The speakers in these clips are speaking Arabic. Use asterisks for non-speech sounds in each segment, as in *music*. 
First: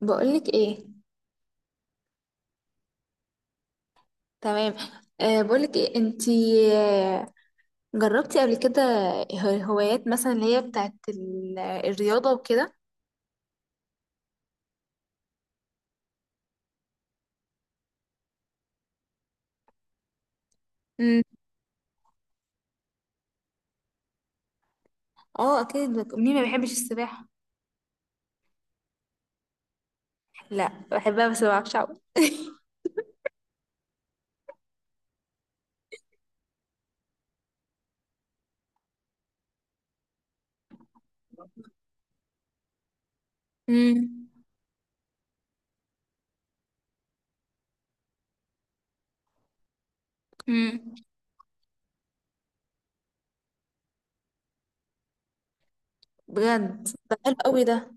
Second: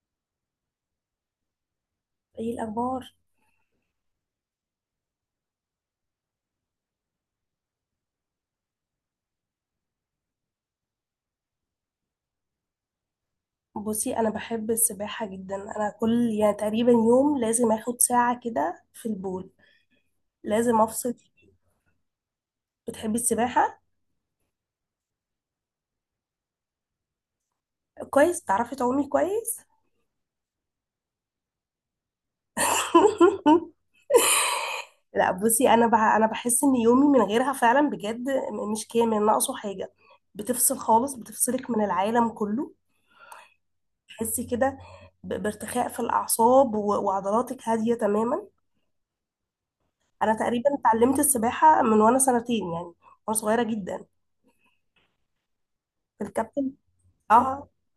بقولك ايه؟ ايه الاخبار؟ تمام. أه، بقولك ايه انتي؟ آه. جربتي قبل كده؟ هوايات مثلا اللي هي بتاعت الرياضة وكده. بصي، انا بحب السباحه جدا. انا كل يعني تقريبا يوم لازم اخد ساعه كده في البول، لازم افصل امم. فيه. بتحبي السباحه؟ اه اكيد، مين ما بيحبش السباحة؟ كويس، بتعرفي تعومي كويس؟ لا، بحبها بس ما بعرفش اعوم. *laughs* لا بصي، انا انا بحس ان يومي من غيرها فعلا بجد مش كامل، ناقصه حاجه. بتفصل خالص، بتفصلك من العالم كله. امم. تحسي كده؟ بارتخاء في الاعصاب وعضلاتك هاديه تماما. انا تقريبا امم. اتعلمت السباحه من وانا سنتين يعني، وانا صغيره جدا. الكابتن، بجد، ده حلو قوي اه، ده.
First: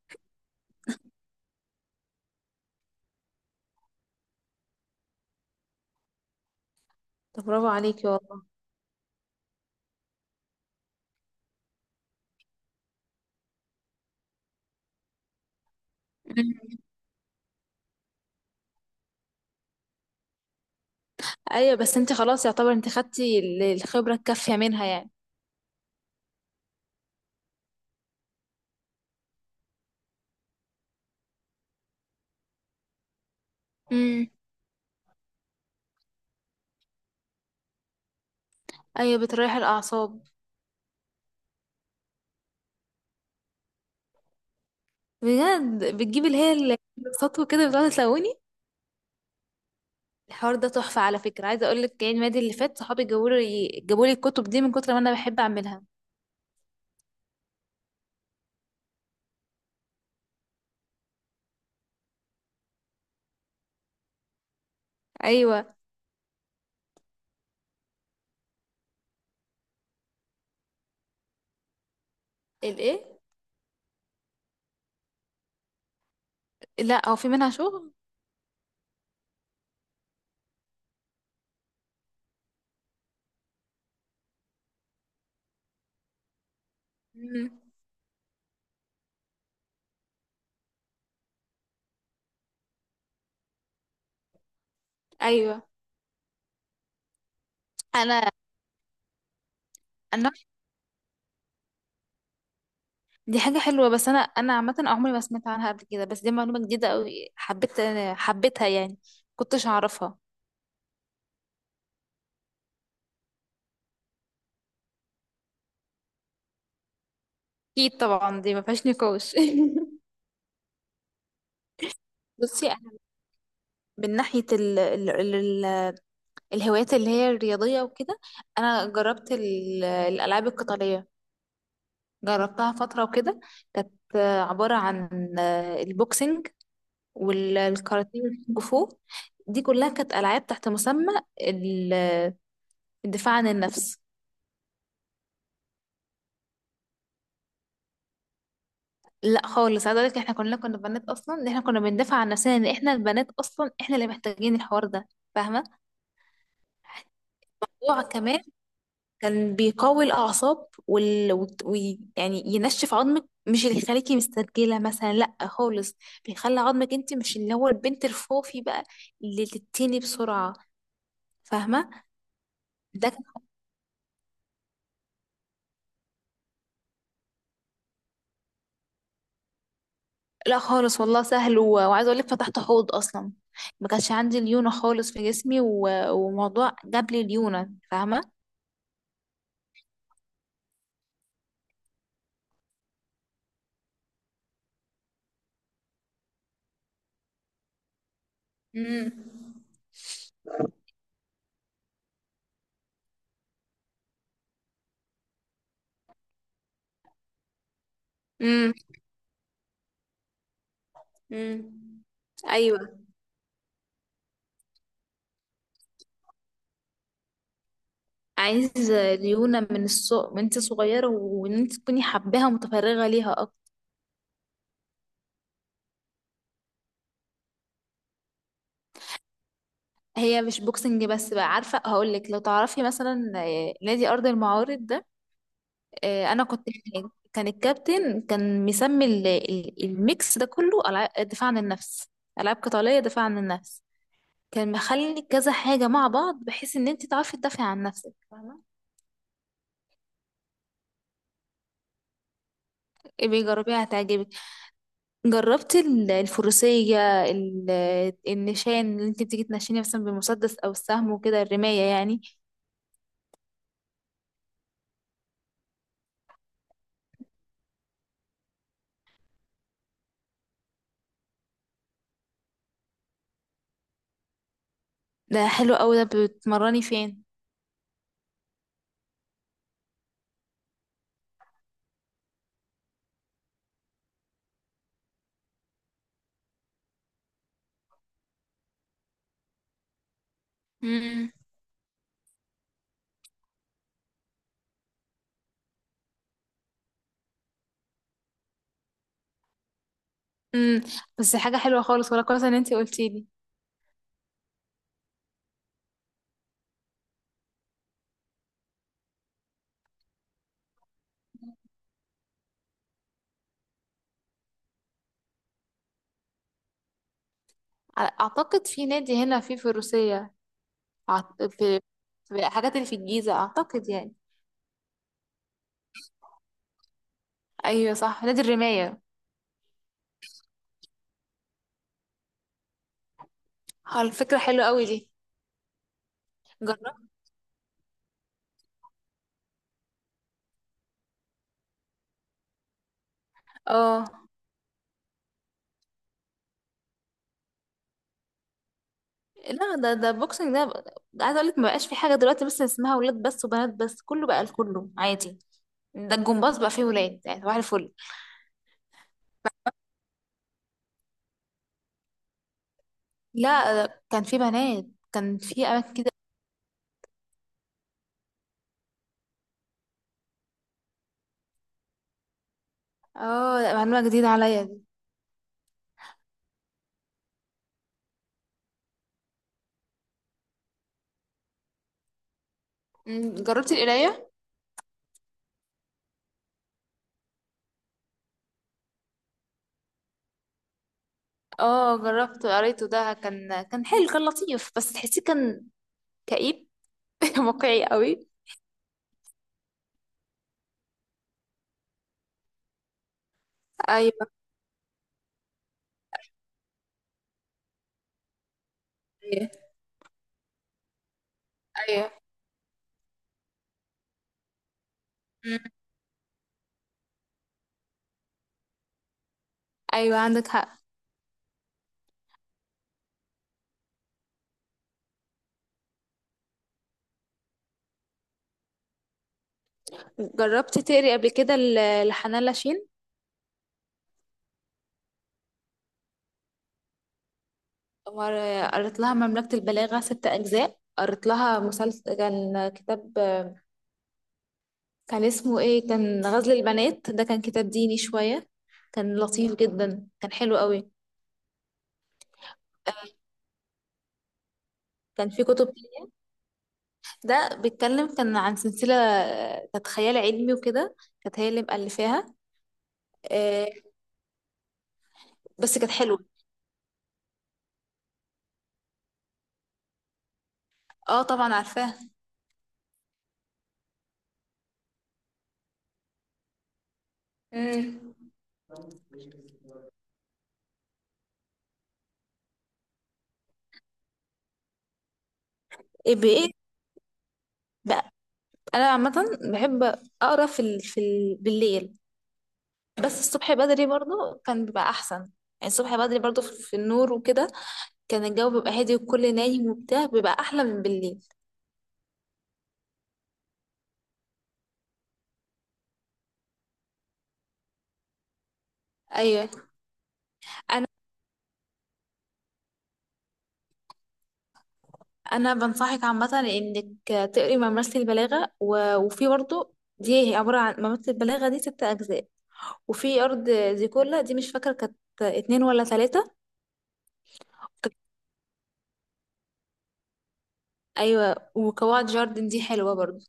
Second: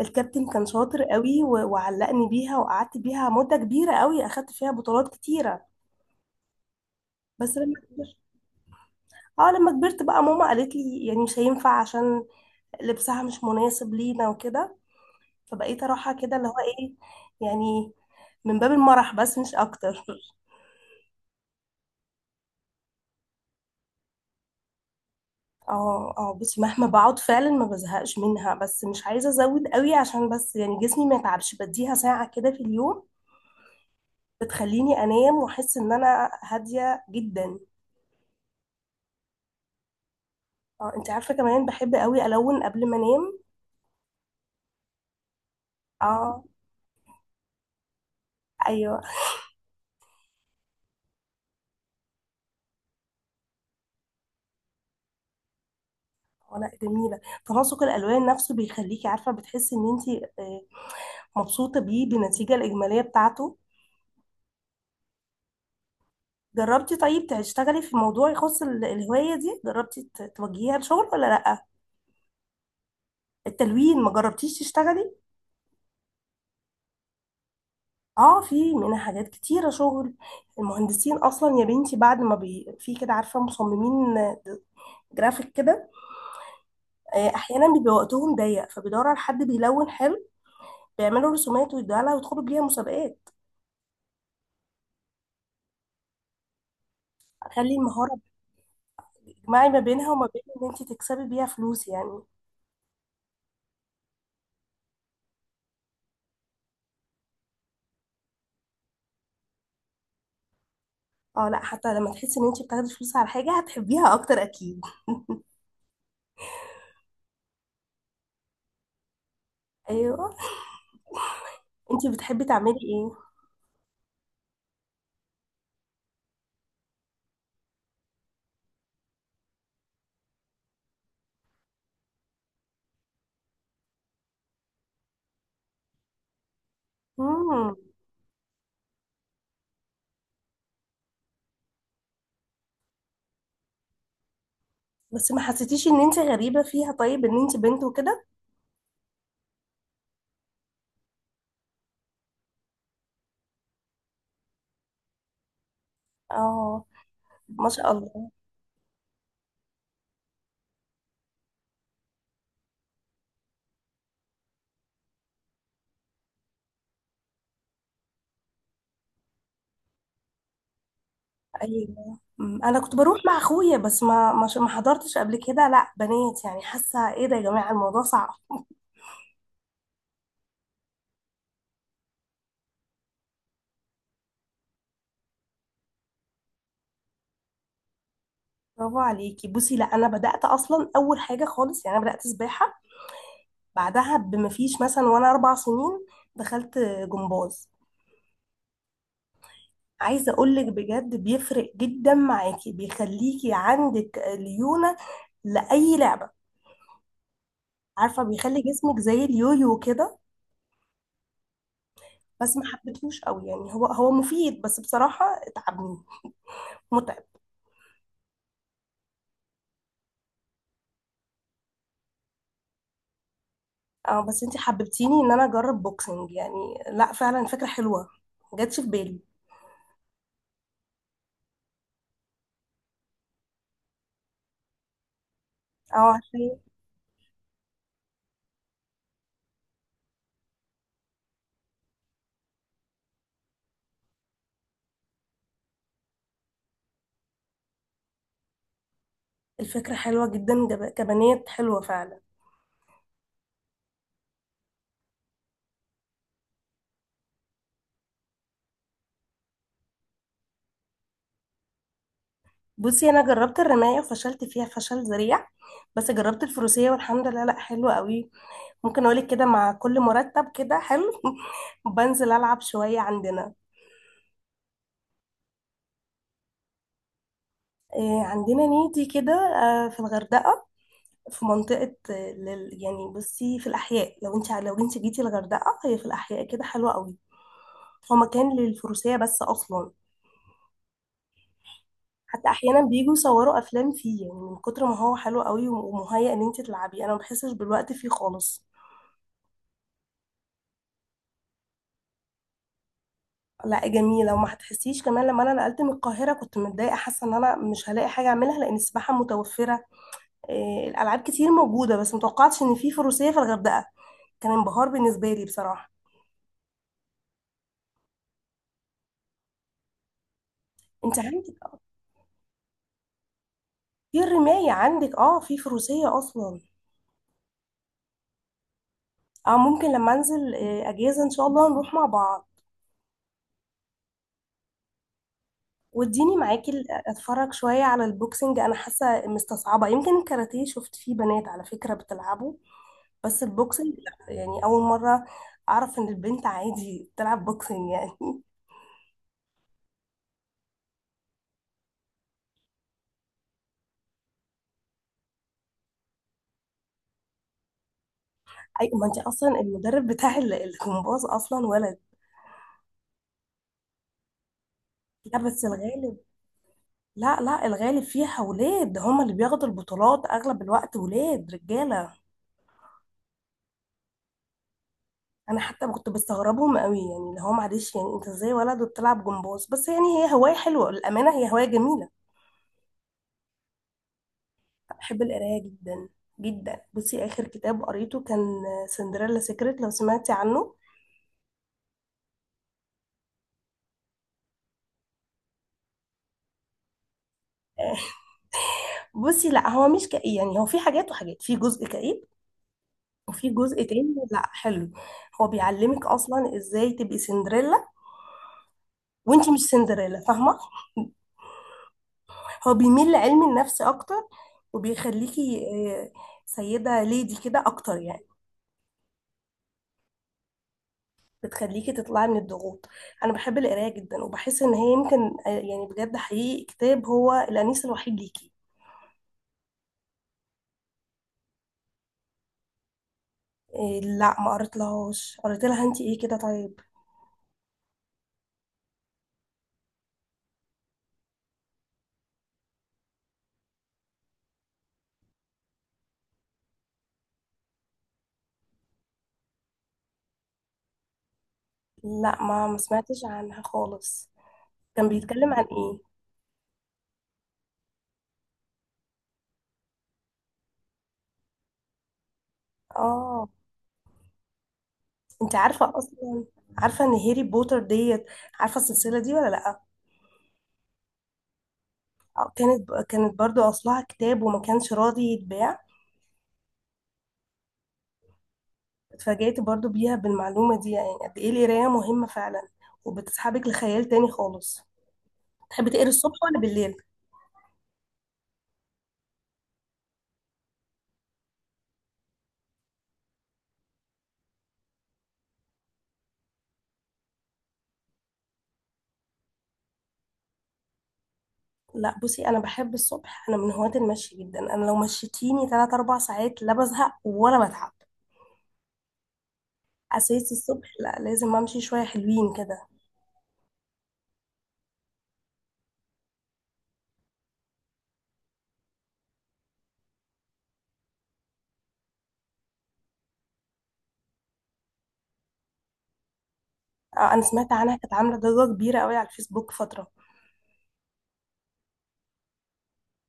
الكابتن كان شاطر قوي وعلقني بيها، وقعدت بيها مدة كبيرة قوي، اخدت فيها بطولات كتيرة. طب بس برافو لما عليكي كبرت، والله. اه لما كبرت بقى ماما قالت لي يعني مش هينفع، عشان لبسها مش مناسب لينا وكده. فبقيت اروحها كده اللي هو مم. ايه، يعني من باب المرح بس مش اكتر. *laughs* ايوه، بس انتي خلاص يعتبر انتي خدتي الخبرة الكافية منها يعني. اه اه، بصي مهما بقعد فعلا ما بزهقش منها، بس مش عايزة ازود قوي عشان بس يعني جسمي ما يتعبش. بديها ساعة كده في اليوم، امم. بتخليني انام واحس ان انا هادية جدا. ايوه، بتريح الاعصاب. اه، انت عارفه، كمان بحب قوي الون قبل ما انام. بجد، بتجيبي اللي اه. هي السطو كده، بتقعد تلوني؟ ايوه. الحوار ده تحفة. على فكرة، عايزة اقول لك يعني المادة اللي فات صحابي جابوا لي الكتب دي من كتر ما انا بحب اعملها. آه، لا جميله. تناسق الالوان نفسه بيخليكي عارفه بتحسي ان انت آه، مبسوطه بيه، بالنتيجه الاجماليه بتاعته. ايوه. جربتي طيب تشتغلي في موضوع يخص الهوايه دي؟ جربتي توجهيها لشغل ولا لا؟ الايه؟ التلوين، ما جربتيش تشتغلي؟ لا، هو في منها شغل. اه، في منها حاجات كتيره شغل. المهندسين اصلا يا بنتي بعد ما بي... في كده، عارفه، مصممين آه، جرافيك كده، آه، مم. احيانا بيبقى وقتهم ضيق فبيدوروا على حد بيلون حلو، بيعملوا رسومات ويدوها لها ويدخلوا بيها مسابقات. ايوه، خلي المهارة انا تجمعي ما بينها وما انا بين ان انت تكسبي بيها فلوس يعني. دي حاجة حلوة. بس انا عامة عمري ما سمعت عنها قبل كده، بس دي معلومة جديدة قوي، حبيتها يعني، كنتش اعرفها. اه، لا حتى لما تحسي ان انت بتاخدي فلوس على حاجة هتحبيها اكتر اكيد. اكيد طبعا، دي ما فيهاش نقاش. ايوه. انت *laughs* بتحبي بصي، تعملي انا ايه؟ من ناحيه ال ال ال الهوايات اللي هي الرياضيه وكده. انا جربت الالعاب القتاليه، جربتها فترة وكده. كانت عبارة عن البوكسنج مم. والكاراتيه والكونغ فو. دي كلها كانت ألعاب تحت مسمى ال- الدفاع عن النفس. بس ما حسيتيش ان انت غريبة فيها؟ طيب ان انت بنت وكده؟ لا خالص، عايزة اقولك احنا كلنا كنا بنات. اصلا ان احنا كنا بندافع عن نفسنا، ان احنا البنات اصلا احنا اللي محتاجين الحوار ده. فاهمة؟ اه، ما شاء الموضوع الله. كمان كان بيقوي الأعصاب يعني ينشف عظمك، مش اللي يخليكي مسترجلة مثلا، لأ خالص. بيخلي عظمك انت، مش اللي هو البنت الفوفي بقى، اللي تتني بسرعة. فاهمة؟ ايوه. مم. انا كنت ده بروح كان... مع اخويا، بس ما ما حضرتش قبل كده لا بنات، يعني حاسة ايه ده يا جماعة، الموضوع صعب. لأ خالص والله، سهل، وعايزة أقولك فتحت حوض أصلا. ما كانش عندي ليونة خالص في جسمي، وموضوع جاب لي ليونة، فاهمة؟ برافو عليكي. بصي لا، انا بدأت اصلا اول حاجة خالص يعني، انا بدأت سباحة، بعدها بمفيش مثلا وانا اربع سنين دخلت جمباز. امم. عايزه اقولك بجد بيفرق جدا معاكي، بيخليكي عندك ليونه لاي لعبه. عارفه، بيخلي امم. جسمك زي اليويو كده. امم. بس ما أيوة. حبيتهوش قوي يعني. هو مفيد بس بصراحه اتعبني، متعب. عايز ليونة من السوق، من انت صغيرة وان انت تكوني حباها متفرغة ليها. اه بس انتي حببتيني ان انا اجرب بوكسنج يعني. لا فعلا فكره حلوه، ما جاتش في بالي. هي مش بوكسنج بس بقى، عارفة هقول لك، لو تعرفي مثلا نادي أرض المعارض ده. اه، أنا عارفه. كنت هناك، كان الكابتن كان مسمي الميكس ده كله، دفاع عن النفس، ألعاب قتالية، دفاع عن النفس. كان مخلي كذا حاجة مع بعض بحيث إن أنت تعرفي تدافعي عن نفسك، فاهمة؟ الفكره حلوه جدا، كبنات حلوه فعلا. إيه، بيجربيها هتعجبك. جربت الفروسية، النشان اللي أنت بتيجي تنشيني مثلا بالمسدس أو السهم وكده، الرماية يعني. بصي انا جربت الرمايه وفشلت فيها فشل ذريع، بس جربت الفروسيه، والحمد لله لا حلوه قوي. ممكن اقولك كده، مع كل مرتب كده حلو *laughs* بنزل العب شويه عندنا. ده حلو أوي ده، بتمرني فين؟ آه، عندنا نيتي كده، آه، في الغردقه. في منطقه آه، يعني بصي في الاحياء، لو انت لو انت جيتي الغردقه، هي في الاحياء كده، حلوه قوي. هو مكان للفروسيه بس اصلا. حتى احيانا بيجوا يصوروا افلام فيه يعني من كتر ما هو حلو قوي، ومهيئ ان انت تلعبي. انا ما بحسش بالوقت فيه خالص. امم. بس حاجه حلوه خالص، ولا كويس ان انت قلتي لي. لا جميلة، وما هتحسيش كمان. لما انا نقلت من القاهرة كنت متضايقة، حاسة ان انا مش هلاقي حاجة اعملها، لان السباحة متوفرة، إيه، الالعاب كتير موجودة، بس متوقعتش ان في فروسية في الغردقة. كان انبهار بالنسبة لي بصراحة. اعتقد في نادي هنا في الروسيه. انت أعت- عندك في في الحاجات اللي في الجيزه اعتقد يعني. في الرماية، عندك اه في فروسية اصلا. ايوه صح، نادي الرمايه. اه ممكن لما انزل إيه، اجازة ان شاء الله نروح مع بعض. اه، الفكره حلوه قوي دي. واديني معاكي جربت. اتفرج شوية على البوكسنج. انا حاسة مستصعبة، يمكن الكاراتيه شفت فيه بنات على فكرة بتلعبه، بس البوكسنج اه لا يعني اول مره اعرف ان البنت عادي تلعب بوكسنج يعني. *laughs* لا، ده بوكسنج ده. ده عايزه اقول لك، ما بقاش في حاجه دلوقتي بس اسمها ولاد بس وبنات بس، كله بقى لكله عادي. ده الجمباز بقى فيه ولاد، يعني صباح الفل. اي ما انت اصلا المدرب بتاع الجمباز اصلا ولد. لا، ده كان فيه بنات، لا كان بس فيه اماكن كده. الغالب، لا لا الغالب فيها ولاد، هما اللي بياخدوا البطولات اغلب الوقت، ولاد رجاله. اه لا، معلومه جديده عليا دي. انا حتى كنت بستغربهم قوي، يعني اللي هو معلش يعني انت ازاي ولد وبتلعب جمباز؟ بس يعني هي هوايه حلوه، الامانه هي هوايه جميله. جربتي القرايه؟ بحب القرايه جدا، جدا. بصي اخر كتاب قريته كان سندريلا سيكريت، لو سمعتي عنه. اه، جربته قريته، ده كان حلو، كان لطيف، بس تحسيه كان كئيب. *laughs* واقعي آه، قوي. بصي لا هو مش كئيب يعني، هو في حاجات وحاجات، في جزء كئيب، وفي جزء تاني ايوه، لا حلو. هو بيعلمك اصلا ازاي تبقي سندريلا، ايوه، وانتي مش سندريلا، فاهمه؟ ايوه. هو بيميل لعلم النفس اكتر، مم. وبيخليكي آه، سيده ليدي كده اكتر يعني. ايوه، عندك حق. بتخليكي تطلعي من الضغوط. انا بحب القرايه جدا، وبحس ان هي يمكن آه، يعني بجد حقيقي، كتاب هو الانيس الوحيد ليكي. جربت تقري قبل كده لحنان لاشين؟ آه، لا ما قريتلهاش. قريت لها انتي ايه كده طيب؟ قريت لها مملكة البلاغة ست أجزاء، قريت لها مسلسل كان كتاب. كان اسمه ايه؟ كان غزل البنات، ده كان كتاب ديني شوية، كان لطيف جدا، كان حلو قوي. لا ما سمعتش عنها خالص. كان كان في بيتكلم عن كتب، ايه؟ ده بيتكلم كان عن سلسلة، كانت خيال علمي وكده، كانت هي اللي مؤلفاها. اه، آه، انت بس كانت عارفه حلوة. اصلا، عارفه ان هاري بوتر ديت؟ عارفه السلسله دي ولا لا؟ اه طبعا، عارفاها. آه، كانت برضو اصلها كتاب وما كانش راضي يتباع. امم. اتفاجأت برضو بيها بالمعلومه دي، يعني قد ايه القرايه مهمه فعلا، وبتسحبك لخيال تاني خالص. تحبي تقري ايه الصبح بايه ولا بالليل؟ بقى؟ انا عامة بحب اقرا بالليل. بس الصبح بدري برضو كان بيبقى احسن يعني. الصبح بدري برضو في النور وكده، كان الجو بيبقى هادي والكل نايم وبتاع، بيبقى احلى من بالليل. لا بصي، انا بحب الصبح. انا من هواة المشي جدا، انا لو مشيتيني 3 4 ساعات لا بزهق ولا بتعب. ايوه. اساسي انا الصبح لا، لازم امشي شويه حلوين كده. انا بنصحك عامه انك تقري ممارسه البلاغه، وفي برضه دي عباره عن ممارسه البلاغه دي ست اجزاء. وفي ارض زيكولا دي، مش فاكره كانت اتنين ولا تلاتة. آه، انا سمعت عنها، كانت عامله ضجه كبيره قوي على الفيسبوك فتره. ايوه، وقواعد جاردن دي حلوه برضو.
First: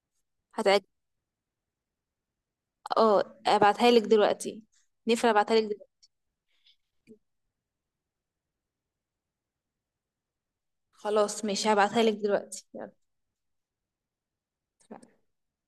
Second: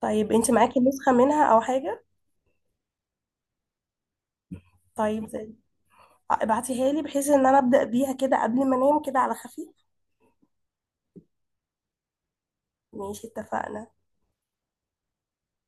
طيب انت معاكي هتعجب. نسخة منها او حاجة؟ اه، ابعتها لك دلوقتي. طيب نفر زي، ابعتها لك دلوقتي. ابعتيها لي بحيث ان انا ابدأ بيها كده قبل ما انام كده على خفيف. خلاص ماشي، هبعتها لك دلوقتي، يلا. ماشي، اتفقنا.